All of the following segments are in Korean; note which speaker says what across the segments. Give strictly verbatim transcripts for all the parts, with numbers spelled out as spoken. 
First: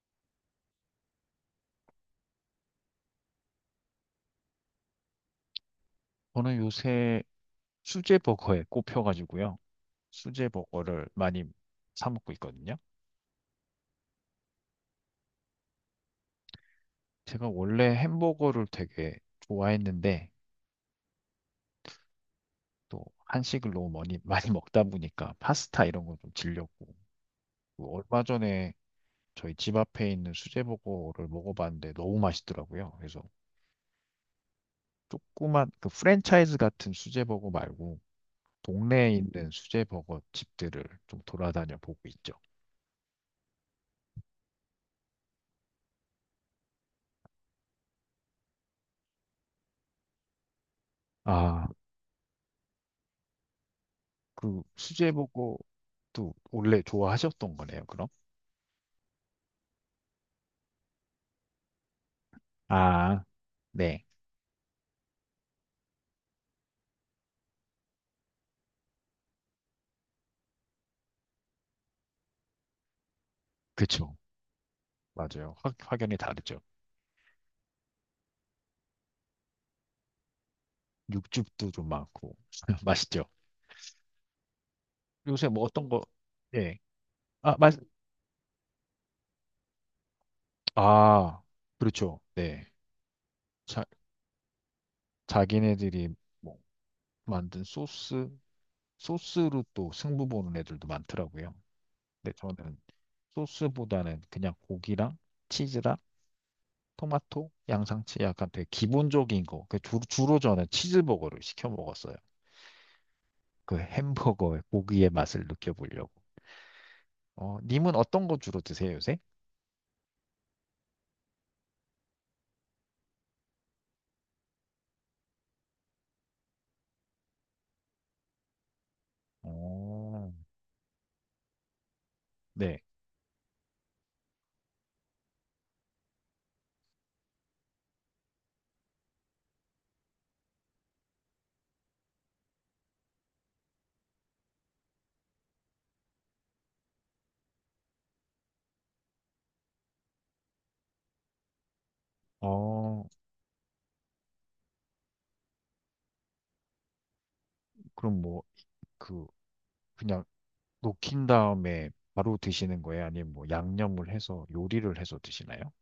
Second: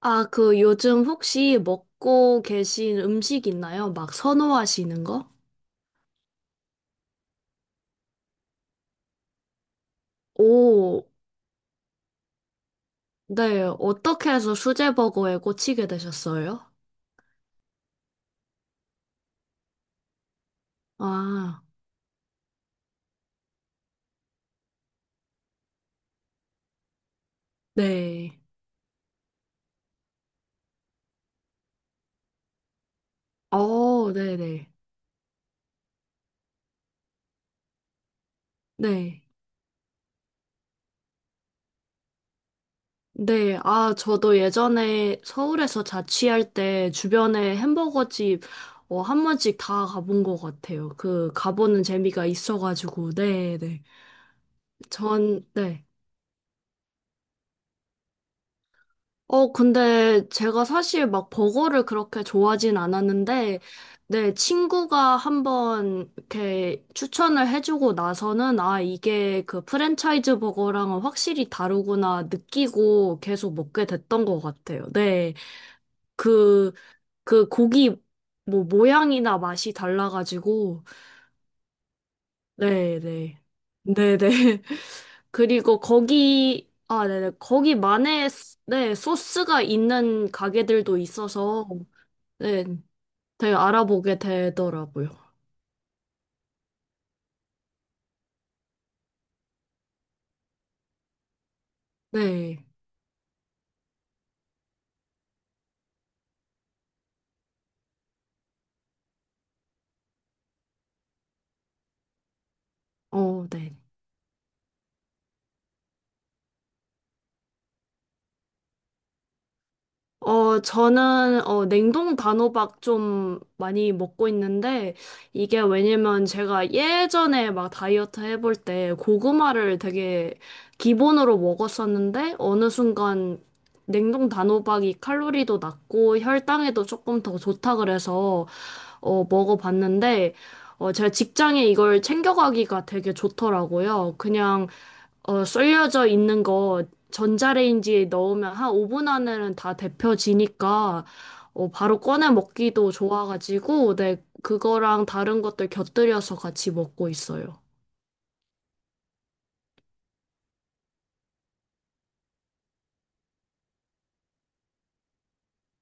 Speaker 1: 아, 그 요즘 혹시 먹고 계신 음식 있나요? 막 선호하시는 거?
Speaker 2: 저는 요새 수제버거에 꼽혀가지고요.
Speaker 1: 오,
Speaker 2: 수제버거를 많이 사 먹고 있거든요.
Speaker 1: 네. 어떻게 해서 수제버거에 꽂히게 되셨어요?
Speaker 2: 제가 원래 햄버거를 되게 좋아했는데
Speaker 1: 아,
Speaker 2: 또 한식을 너무 많이, 많이 먹다 보니까 파스타 이런 거 좀 질렸고 그 얼마
Speaker 1: 네.
Speaker 2: 전에 저희 집 앞에 있는 수제버거를 먹어봤는데 너무 맛있더라고요. 그래서
Speaker 1: 어, 네네.
Speaker 2: 조그만 그 프랜차이즈 같은 수제버거 말고 동네에
Speaker 1: 네.
Speaker 2: 있는 수제버거 집들을 좀 돌아다녀 보고 있죠.
Speaker 1: 네. 아, 저도 예전에 서울에서 자취할 때 주변에 햄버거 집, 어, 한 번씩 다 가본 것 같아요. 그,
Speaker 2: 아,
Speaker 1: 가보는 재미가 있어가지고, 네네.
Speaker 2: 그
Speaker 1: 전, 네.
Speaker 2: 수제버거도 원래 좋아하셨던 거네요, 그럼?
Speaker 1: 어, 근데 제가 사실 막 버거를 그렇게 좋아하진
Speaker 2: 아,
Speaker 1: 않았는데,
Speaker 2: 네.
Speaker 1: 네, 친구가 한번 이렇게 추천을 해주고 나서는, 아, 이게 그 프랜차이즈 버거랑은 확실히 다르구나 느끼고 계속 먹게
Speaker 2: 그쵸.
Speaker 1: 됐던 것 같아요. 네,
Speaker 2: 맞아요. 확, 확연히 다르죠.
Speaker 1: 그, 그 고기 뭐 모양이나 맛이 달라가지고,
Speaker 2: 육즙도 좀 많고. 맛있죠.
Speaker 1: 네네. 네네.
Speaker 2: 요새 뭐
Speaker 1: 그리고
Speaker 2: 어떤 거,
Speaker 1: 거기,
Speaker 2: 네.
Speaker 1: 아, 네네.
Speaker 2: 아, 맛,
Speaker 1: 거기만의, 스- 네, 소스가 있는 가게들도
Speaker 2: 아,
Speaker 1: 있어서,
Speaker 2: 그렇죠.
Speaker 1: 네,
Speaker 2: 네.
Speaker 1: 되게
Speaker 2: 자,
Speaker 1: 알아보게 되더라고요.
Speaker 2: 자기네들이 뭐 만든 소스, 소스로 또 승부 보는 애들도 많더라고요. 근데
Speaker 1: 네.
Speaker 2: 저는 소스보다는 그냥 고기랑 치즈랑 토마토, 양상치 약간 되게 기본적인 거. 그 주, 주로 저는 치즈버거를 시켜 먹었어요.
Speaker 1: 어, 네.
Speaker 2: 그 햄버거의 고기의 맛을 느껴보려고. 어, 님은 어떤 거 주로 드세요, 요새?
Speaker 1: 어, 저는, 어, 냉동 단호박 좀 많이 먹고 있는데, 이게 왜냐면 제가 예전에 막 다이어트 해볼 때 고구마를
Speaker 2: 어,
Speaker 1: 되게 기본으로 먹었었는데, 어느
Speaker 2: 네.
Speaker 1: 순간 냉동 단호박이 칼로리도 낮고 혈당에도 조금 더 좋다 그래서, 어, 먹어봤는데, 어, 제가 직장에 이걸 챙겨가기가 되게 좋더라고요. 그냥 어, 썰려져 있는 거 전자레인지에 넣으면 한 오 분 안에는 다 데펴지니까 어, 바로 꺼내 먹기도
Speaker 2: 어,
Speaker 1: 좋아가지고 네, 그거랑 다른 것들 곁들여서 같이 먹고 있어요.
Speaker 2: 그럼 뭐, 그, 그냥 녹인 다음에 바로 드시는 거예요? 아니면 뭐 양념을 해서 요리를 해서 드시나요?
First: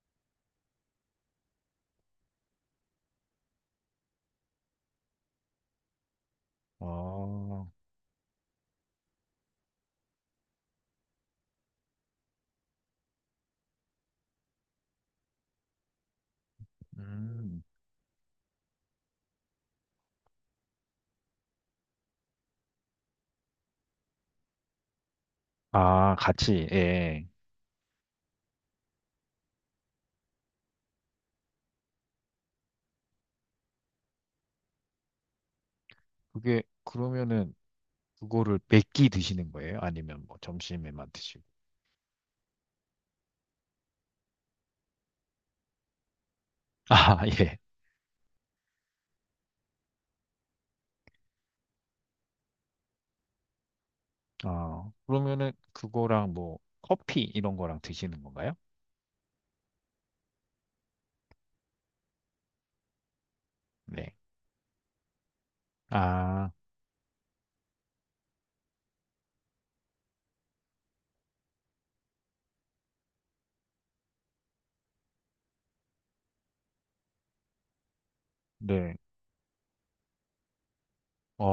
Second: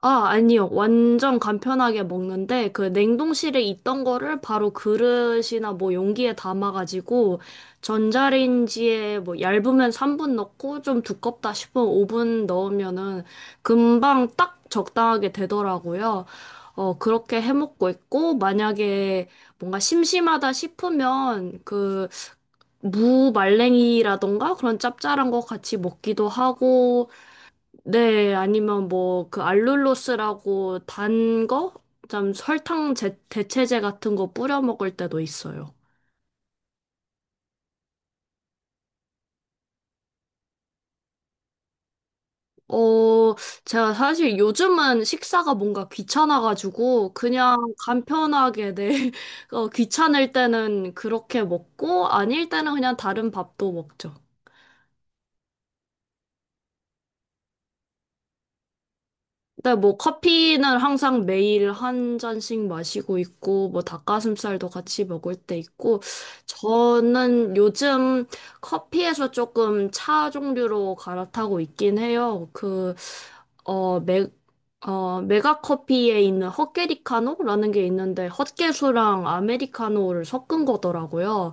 Speaker 1: 아, 아니요. 완전 간편하게 먹는데, 그 냉동실에 있던 거를 바로 그릇이나 뭐 용기에 담아가지고,
Speaker 2: 아,
Speaker 1: 전자레인지에 뭐 얇으면 삼 분 넣고, 좀 두껍다 싶으면 오 분 넣으면은 금방 딱 적당하게 되더라고요. 어, 그렇게 해
Speaker 2: 음.
Speaker 1: 먹고 있고, 만약에 뭔가 심심하다 싶으면, 그, 무 말랭이라던가 그런 짭짤한 거 같이
Speaker 2: 아,
Speaker 1: 먹기도
Speaker 2: 같이,
Speaker 1: 하고,
Speaker 2: 예.
Speaker 1: 네, 아니면 뭐 그 알룰로스라고 단 거? 좀 설탕 제, 대체제 같은 거 뿌려 먹을 때도 있어요.
Speaker 2: 그게, 그러면은, 그거를 몇끼 드시는 거예요? 아니면 뭐 점심에만 드시고?
Speaker 1: 어, 제가 사실 요즘은 식사가 뭔가 귀찮아가지고
Speaker 2: 아,
Speaker 1: 그냥
Speaker 2: 예.
Speaker 1: 간편하게 네, 어, 귀찮을 때는 그렇게 먹고 아닐 때는 그냥 다른 밥도 먹죠.
Speaker 2: 아, 그러면은 그거랑 뭐 커피 이런 거랑 드시는 건가요?
Speaker 1: 근데 뭐 커피는 항상 매일 한 잔씩 마시고 있고 뭐
Speaker 2: 네.
Speaker 1: 닭가슴살도 같이 먹을 때 있고
Speaker 2: 아,
Speaker 1: 저는 요즘 커피에서 조금 차 종류로 갈아타고 있긴 해요. 그 어, 메, 어, 메가 커피에 있는 헛개리카노라는 게 있는데
Speaker 2: 네.
Speaker 1: 헛개수랑 아메리카노를 섞은 거더라고요.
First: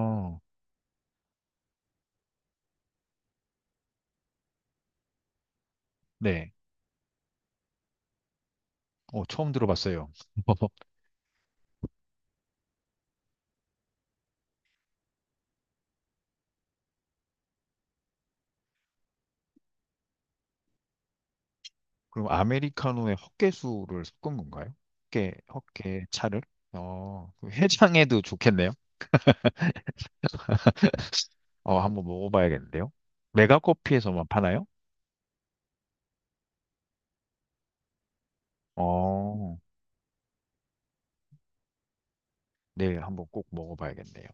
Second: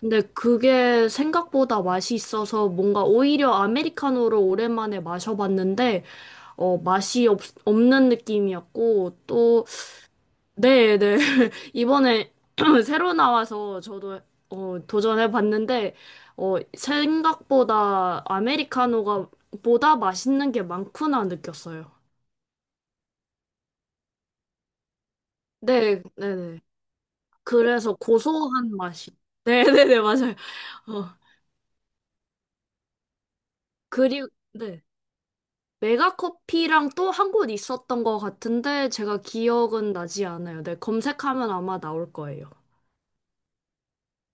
Speaker 1: 근데 그게 생각보다 맛이 있어서 뭔가 오히려 아메리카노를 오랜만에 마셔봤는데
Speaker 2: 네.
Speaker 1: 어, 맛이 없, 없는 느낌이었고,
Speaker 2: 어, 처음
Speaker 1: 또,
Speaker 2: 들어봤어요.
Speaker 1: 네, 네. 이번에 새로 나와서 저도 어, 도전해봤는데, 어, 생각보다 아메리카노가 보다 맛있는 게 많구나 느꼈어요.
Speaker 2: 그럼 아메리카노에 헛개수를 섞은 건가요? 헛개,
Speaker 1: 네, 네,
Speaker 2: 헛개 차를?
Speaker 1: 네.
Speaker 2: 어, 그
Speaker 1: 그래서
Speaker 2: 해장에도 좋겠네요.
Speaker 1: 고소한 맛이. 네, 네, 네, 맞아요. 어,
Speaker 2: 어, 한번 먹어봐야겠는데요. 메가커피에서만
Speaker 1: 그리고,
Speaker 2: 파나요?
Speaker 1: 네. 메가커피랑 또 한 곳 있었던 것 같은데, 제가
Speaker 2: 어,
Speaker 1: 기억은 나지 않아요. 네, 검색하면 아마 나올 거예요.
Speaker 2: 네, 한번 꼭 먹어봐야겠네요.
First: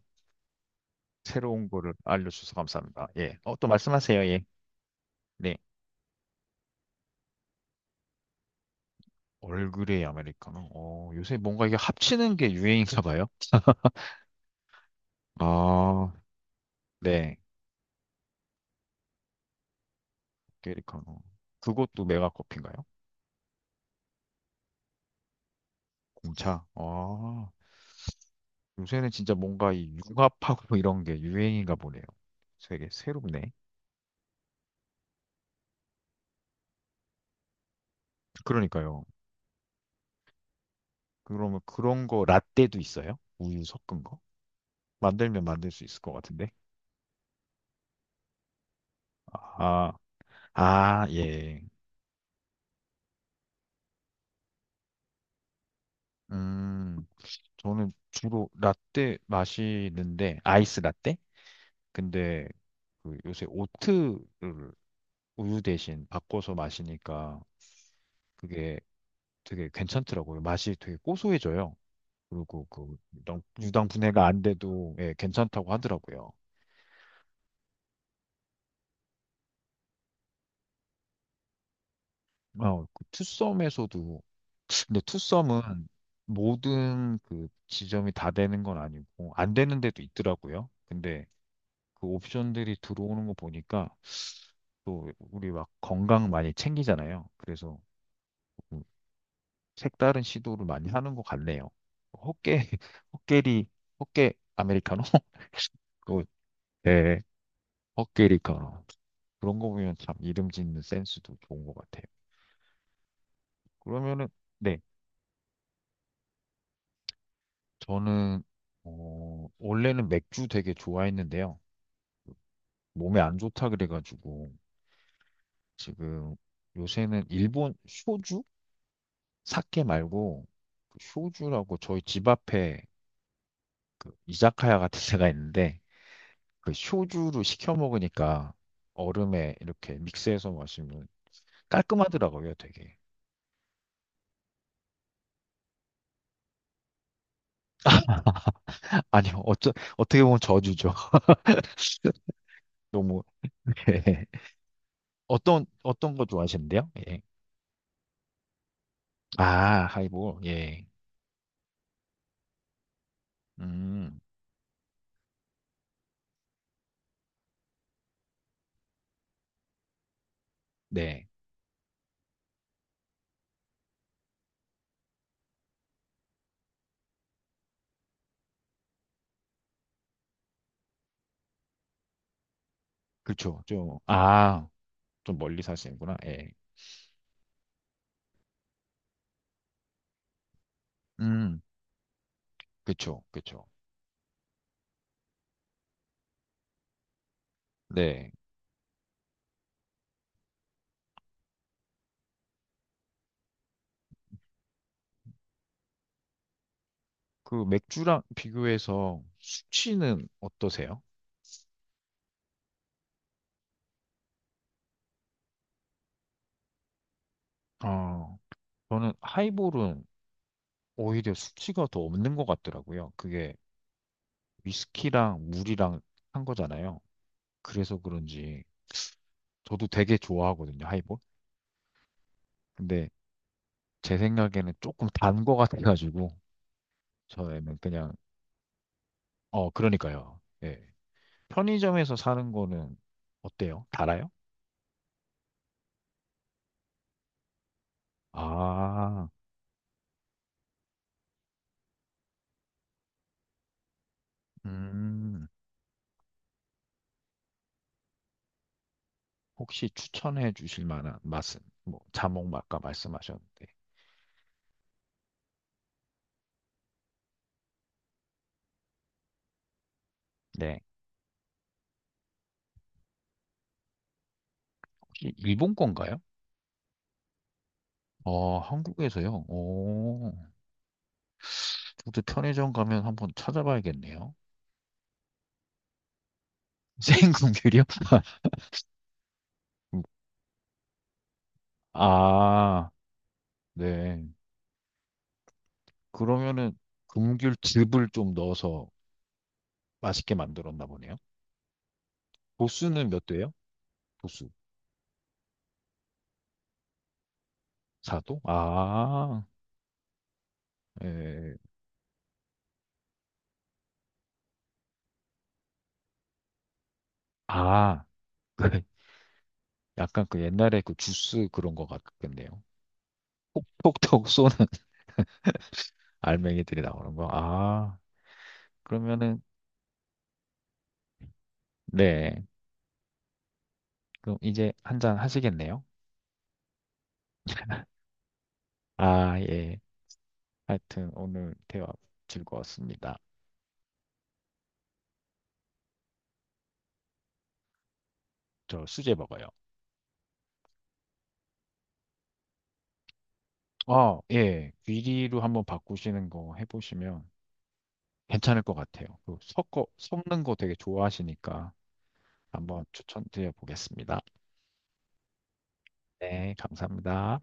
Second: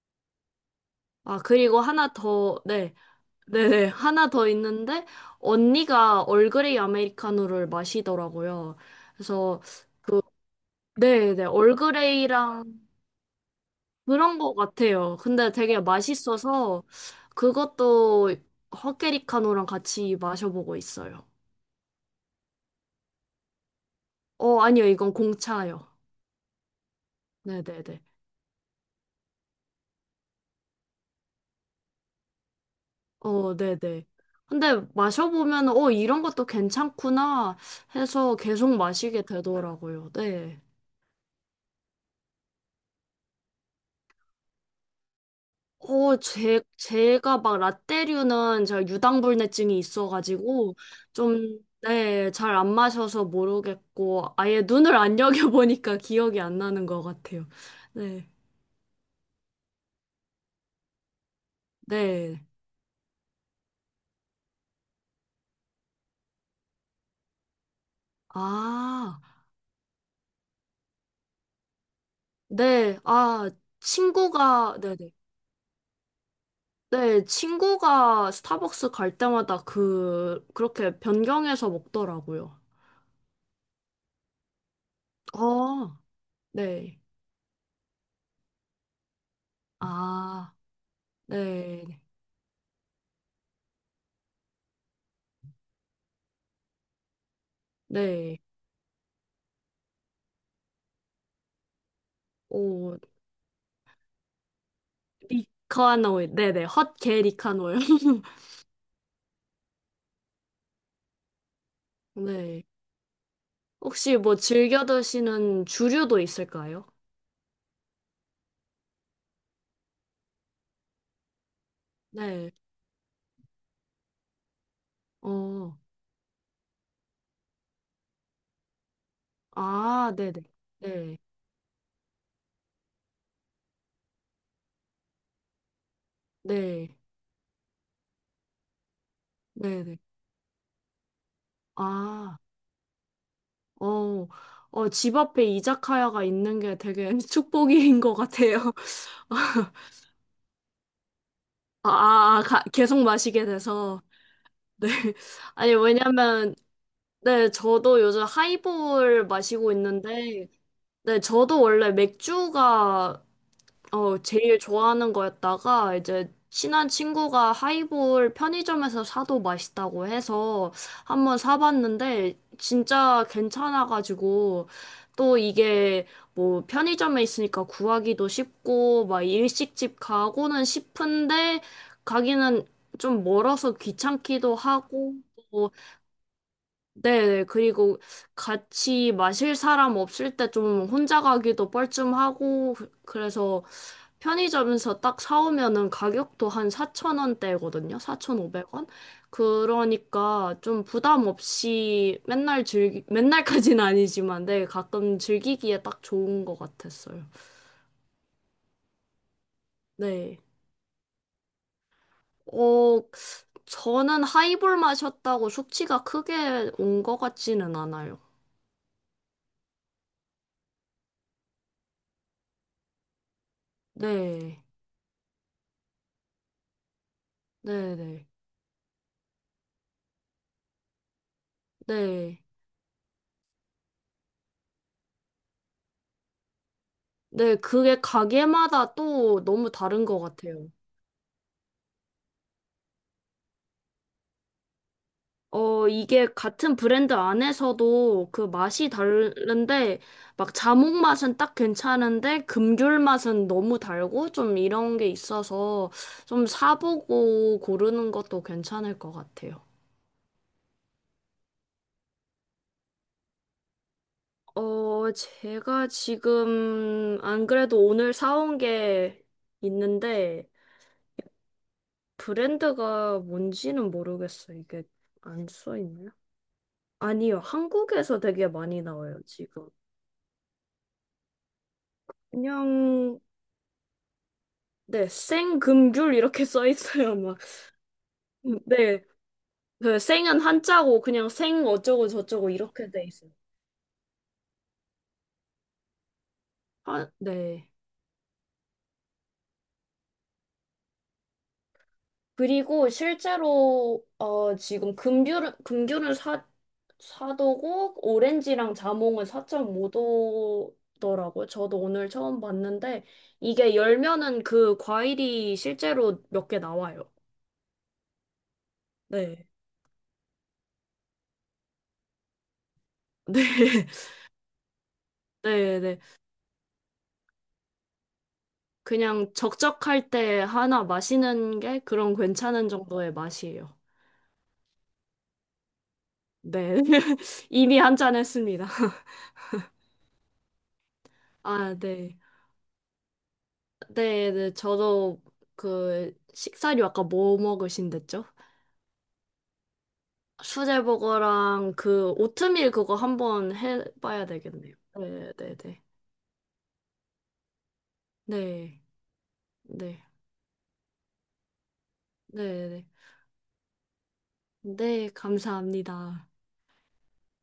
Speaker 1: 아,
Speaker 2: 새로운
Speaker 1: 그리고
Speaker 2: 거를
Speaker 1: 하나
Speaker 2: 알려주셔서
Speaker 1: 더, 네.
Speaker 2: 감사합니다. 예. 어, 또
Speaker 1: 네네,
Speaker 2: 말씀하세요.
Speaker 1: 하나
Speaker 2: 예.
Speaker 1: 더 있는데,
Speaker 2: 네.
Speaker 1: 언니가 얼그레이 아메리카노를 마시더라고요. 그래서,
Speaker 2: 얼그레이 아메리카노. 어, 요새
Speaker 1: 네네,
Speaker 2: 뭔가 이게 합치는 게
Speaker 1: 얼그레이랑
Speaker 2: 유행인가 봐요.
Speaker 1: 그런 것 같아요. 근데 되게
Speaker 2: 아,
Speaker 1: 맛있어서,
Speaker 2: 네.
Speaker 1: 그것도 헛개리카노랑 같이 마셔보고
Speaker 2: 아메리카노.
Speaker 1: 있어요.
Speaker 2: 그것도 메가커피인가요?
Speaker 1: 어, 아니요, 이건 공차요.
Speaker 2: 공차. 아,
Speaker 1: 네네네.
Speaker 2: 요새는 진짜 뭔가 이 융합하고 이런 게 유행인가 보네요. 되게 새롭네.
Speaker 1: 어, 네네. 근데 마셔보면, 어, 이런 것도 괜찮구나 해서 계속
Speaker 2: 그러니까요.
Speaker 1: 마시게 되더라고요. 네.
Speaker 2: 그러면 그런 거 라떼도 있어요? 우유 섞은 거? 만들면 만들 수 있을 것
Speaker 1: 어,
Speaker 2: 같은데.
Speaker 1: 제, 제가 막 라떼류는 제가 유당불내증이
Speaker 2: 아,
Speaker 1: 있어가지고,
Speaker 2: 아,
Speaker 1: 좀,
Speaker 2: 예.
Speaker 1: 네, 잘 안 마셔서 모르겠고, 아예 눈을 안 여겨보니까 기억이 안 나는 것
Speaker 2: 음,
Speaker 1: 같아요.
Speaker 2: 저는
Speaker 1: 네,
Speaker 2: 주로 라떼 마시는데, 아이스 라떼?
Speaker 1: 네.
Speaker 2: 근데 그 요새 오트를 우유 대신 바꿔서 마시니까 그게
Speaker 1: 아,
Speaker 2: 되게 괜찮더라고요. 맛이 되게 고소해져요. 그리고 그
Speaker 1: 네,
Speaker 2: 유당,
Speaker 1: 아,
Speaker 2: 유당 분해가 안
Speaker 1: 친구가,
Speaker 2: 돼도
Speaker 1: 네네.
Speaker 2: 예, 괜찮다고 하더라고요.
Speaker 1: 네, 네, 친구가 스타벅스 갈 때마다 그, 그렇게 변경해서 먹더라고요.
Speaker 2: 어, 그 투썸에서도 근데 투썸은
Speaker 1: 어, 네.
Speaker 2: 모든 그 지점이 다 되는 건 아니고 안 되는 데도
Speaker 1: 아,
Speaker 2: 있더라고요. 근데
Speaker 1: 네,
Speaker 2: 그 옵션들이 들어오는 거 보니까 또 우리 막 건강 많이 챙기잖아요. 그래서
Speaker 1: 네.
Speaker 2: 뭐 색다른 시도를 많이 하는 것 같네요. 호깨,
Speaker 1: 오,
Speaker 2: 호깨리, 호깨 아메리카노? 그,
Speaker 1: 리카노일. 네네.
Speaker 2: 네,
Speaker 1: 헛게 리카노일.
Speaker 2: 호깨리카노. 그런 거 보면 참 이름 짓는 센스도 좋은 것 같아요.
Speaker 1: 네. 혹시
Speaker 2: 그러면은,
Speaker 1: 뭐
Speaker 2: 네,
Speaker 1: 즐겨 드시는 주류도 있을까요?
Speaker 2: 저는, 어, 원래는 맥주 되게 좋아했는데요.
Speaker 1: 네.
Speaker 2: 몸에 안 좋다 그래가지고,
Speaker 1: 어.
Speaker 2: 지금 요새는 일본 쇼주? 사케
Speaker 1: 아, 네네.
Speaker 2: 말고, 그
Speaker 1: 네.
Speaker 2: 쇼주라고 저희 집 앞에 그 이자카야 같은 데가 있는데, 그
Speaker 1: 네.
Speaker 2: 소주로 시켜 먹으니까 얼음에 이렇게
Speaker 1: 네네.
Speaker 2: 믹스해서 마시면
Speaker 1: 아,
Speaker 2: 깔끔하더라고요, 되게.
Speaker 1: 어. 어, 집 앞에 이자카야가 있는 게 되게 축복인 것 같아요.
Speaker 2: 아니요,
Speaker 1: 아,
Speaker 2: 어쩌, 어떻게 보면 저주죠.
Speaker 1: 아, 아, 가- 계속
Speaker 2: 너무,
Speaker 1: 마시게 돼서.
Speaker 2: 예.
Speaker 1: 네.
Speaker 2: 어떤,
Speaker 1: 아니,
Speaker 2: 어떤 거
Speaker 1: 왜냐면,
Speaker 2: 좋아하시는데요? 예.
Speaker 1: 네, 저도 요즘 하이볼 마시고
Speaker 2: 아, 하이볼,
Speaker 1: 있는데,
Speaker 2: 예.
Speaker 1: 네, 저도 원래 맥주가 어,
Speaker 2: 음,
Speaker 1: 제일 좋아하는 거였다가 이제 친한 친구가 하이볼 편의점에서 사도 맛있다고 해서 한
Speaker 2: 네.
Speaker 1: 번 사봤는데 진짜 괜찮아가지고 또 이게 뭐 편의점에 있으니까 구하기도 쉽고 막 일식집 가고는 싶은데 가기는 좀
Speaker 2: 그쵸,
Speaker 1: 멀어서
Speaker 2: 좀,
Speaker 1: 귀찮기도
Speaker 2: 아,
Speaker 1: 하고
Speaker 2: 좀 멀리
Speaker 1: 또
Speaker 2: 사시는구나, 예.
Speaker 1: 네, 네. 그리고 같이 마실 사람 없을 때 좀 혼자
Speaker 2: 음,
Speaker 1: 가기도 뻘쭘하고 그-
Speaker 2: 그쵸,
Speaker 1: 그래서
Speaker 2: 그쵸.
Speaker 1: 편의점에서 딱 사오면은 가격도 한 사천 원대거든요.
Speaker 2: 네.
Speaker 1: 사천오백 원? 그러니까 좀 부담 없이 맨날 즐기, 맨날까지는 아니지만, 네, 가끔 즐기기에 딱 좋은 것 같았어요.
Speaker 2: 그 맥주랑 비교해서 수치는
Speaker 1: 네.
Speaker 2: 어떠세요?
Speaker 1: 어, 저는 하이볼 마셨다고 숙취가 크게 온 것 같지는 않아요.
Speaker 2: 어, 저는 하이볼은 오히려 수치가 더 없는 것 같더라고요. 그게
Speaker 1: 네.
Speaker 2: 위스키랑 물이랑 한 거잖아요.
Speaker 1: 네네.
Speaker 2: 그래서
Speaker 1: 네.
Speaker 2: 그런지 저도 되게 좋아하거든요, 하이볼.
Speaker 1: 네,
Speaker 2: 근데 제 생각에는 조금 단 거 같아가지고
Speaker 1: 네,
Speaker 2: 저는
Speaker 1: 그게
Speaker 2: 그냥
Speaker 1: 가게마다 또
Speaker 2: 어
Speaker 1: 너무 다른 것
Speaker 2: 그러니까요.
Speaker 1: 같아요.
Speaker 2: 예. 편의점에서 사는 거는 어때요? 달아요?
Speaker 1: 어, 이게 같은 브랜드 안에서도 그 맛이
Speaker 2: 아,
Speaker 1: 다른데, 막 자몽 맛은 딱 괜찮은데, 금귤 맛은 너무 달고, 좀 이런 게
Speaker 2: 음,
Speaker 1: 있어서 좀 사보고 고르는 것도 괜찮을 것 같아요.
Speaker 2: 혹시 추천해 주실 만한 맛은 뭐 자몽 맛과 말씀하셨는데,
Speaker 1: 어, 제가 지금 안 그래도 오늘 사온 게 있는데,
Speaker 2: 네,
Speaker 1: 브랜드가 뭔지는 모르겠어요. 이게
Speaker 2: 혹시
Speaker 1: 안
Speaker 2: 일본
Speaker 1: 써 있나요?
Speaker 2: 건가요?
Speaker 1: 아니요, 한국에서 되게
Speaker 2: 어,
Speaker 1: 많이 나와요,
Speaker 2: 한국에서요?
Speaker 1: 지금.
Speaker 2: 오. 근데 편의점 가면
Speaker 1: 그냥
Speaker 2: 한번 찾아봐야겠네요.
Speaker 1: 네, 생금귤 이렇게 써 있어요, 막.
Speaker 2: 생금귤이요?
Speaker 1: 네, 그
Speaker 2: 음,
Speaker 1: 생은 한자고 그냥 생 어쩌고 저쩌고
Speaker 2: 아,
Speaker 1: 이렇게 돼 있어요.
Speaker 2: 네. 그러면은
Speaker 1: 아, 네.
Speaker 2: 금귤즙을 좀 넣어서 맛있게 만들었나 보네요.
Speaker 1: 그리고
Speaker 2: 도수는 몇 도예요?
Speaker 1: 실제로
Speaker 2: 도수.
Speaker 1: 어 지금 금귤은 금귤은 사 4도고
Speaker 2: 사 도?
Speaker 1: 오렌지랑 자몽은
Speaker 2: 아,
Speaker 1: 사 점 오 도더라고요.
Speaker 2: 예.
Speaker 1: 저도 오늘 처음 봤는데 이게 열면은 그 과일이 실제로 몇 개 나와요.
Speaker 2: 아, 그
Speaker 1: 네.
Speaker 2: 약간 그 옛날에 그 주스 그런 거 같겠네요.
Speaker 1: 네.
Speaker 2: 톡톡톡 쏘는
Speaker 1: 네, 네.
Speaker 2: 알맹이들이 나오는 거. 아,
Speaker 1: 그냥
Speaker 2: 그러면은
Speaker 1: 적적할 때 하나 마시는 게 그런
Speaker 2: 네.
Speaker 1: 괜찮은 정도의 맛이에요.
Speaker 2: 그럼 이제 한 잔 하시겠네요?
Speaker 1: 네. 이미 한 잔 했습니다.
Speaker 2: 아, 예. 하여튼 오늘
Speaker 1: 아,
Speaker 2: 대화
Speaker 1: 네.
Speaker 2: 즐거웠습니다.
Speaker 1: 네, 네. 저도 그 식사류 아까 뭐 먹으신댔죠?
Speaker 2: 저 수제 버거요.
Speaker 1: 수제버거랑 그 오트밀 그거 한번
Speaker 2: 어,
Speaker 1: 해봐야
Speaker 2: 예.
Speaker 1: 되겠네요. 네,
Speaker 2: 귀리로
Speaker 1: 네,
Speaker 2: 한번
Speaker 1: 네.
Speaker 2: 바꾸시는 거 해보시면 괜찮을 것
Speaker 1: 네,
Speaker 2: 같아요. 그
Speaker 1: 네,
Speaker 2: 섞어,
Speaker 1: 네.
Speaker 2: 섞는 거 되게 좋아하시니까
Speaker 1: 네,
Speaker 2: 한번
Speaker 1: 네.
Speaker 2: 추천드려 보겠습니다.
Speaker 1: 네, 감사합니다.
Speaker 2: 네, 감사합니다.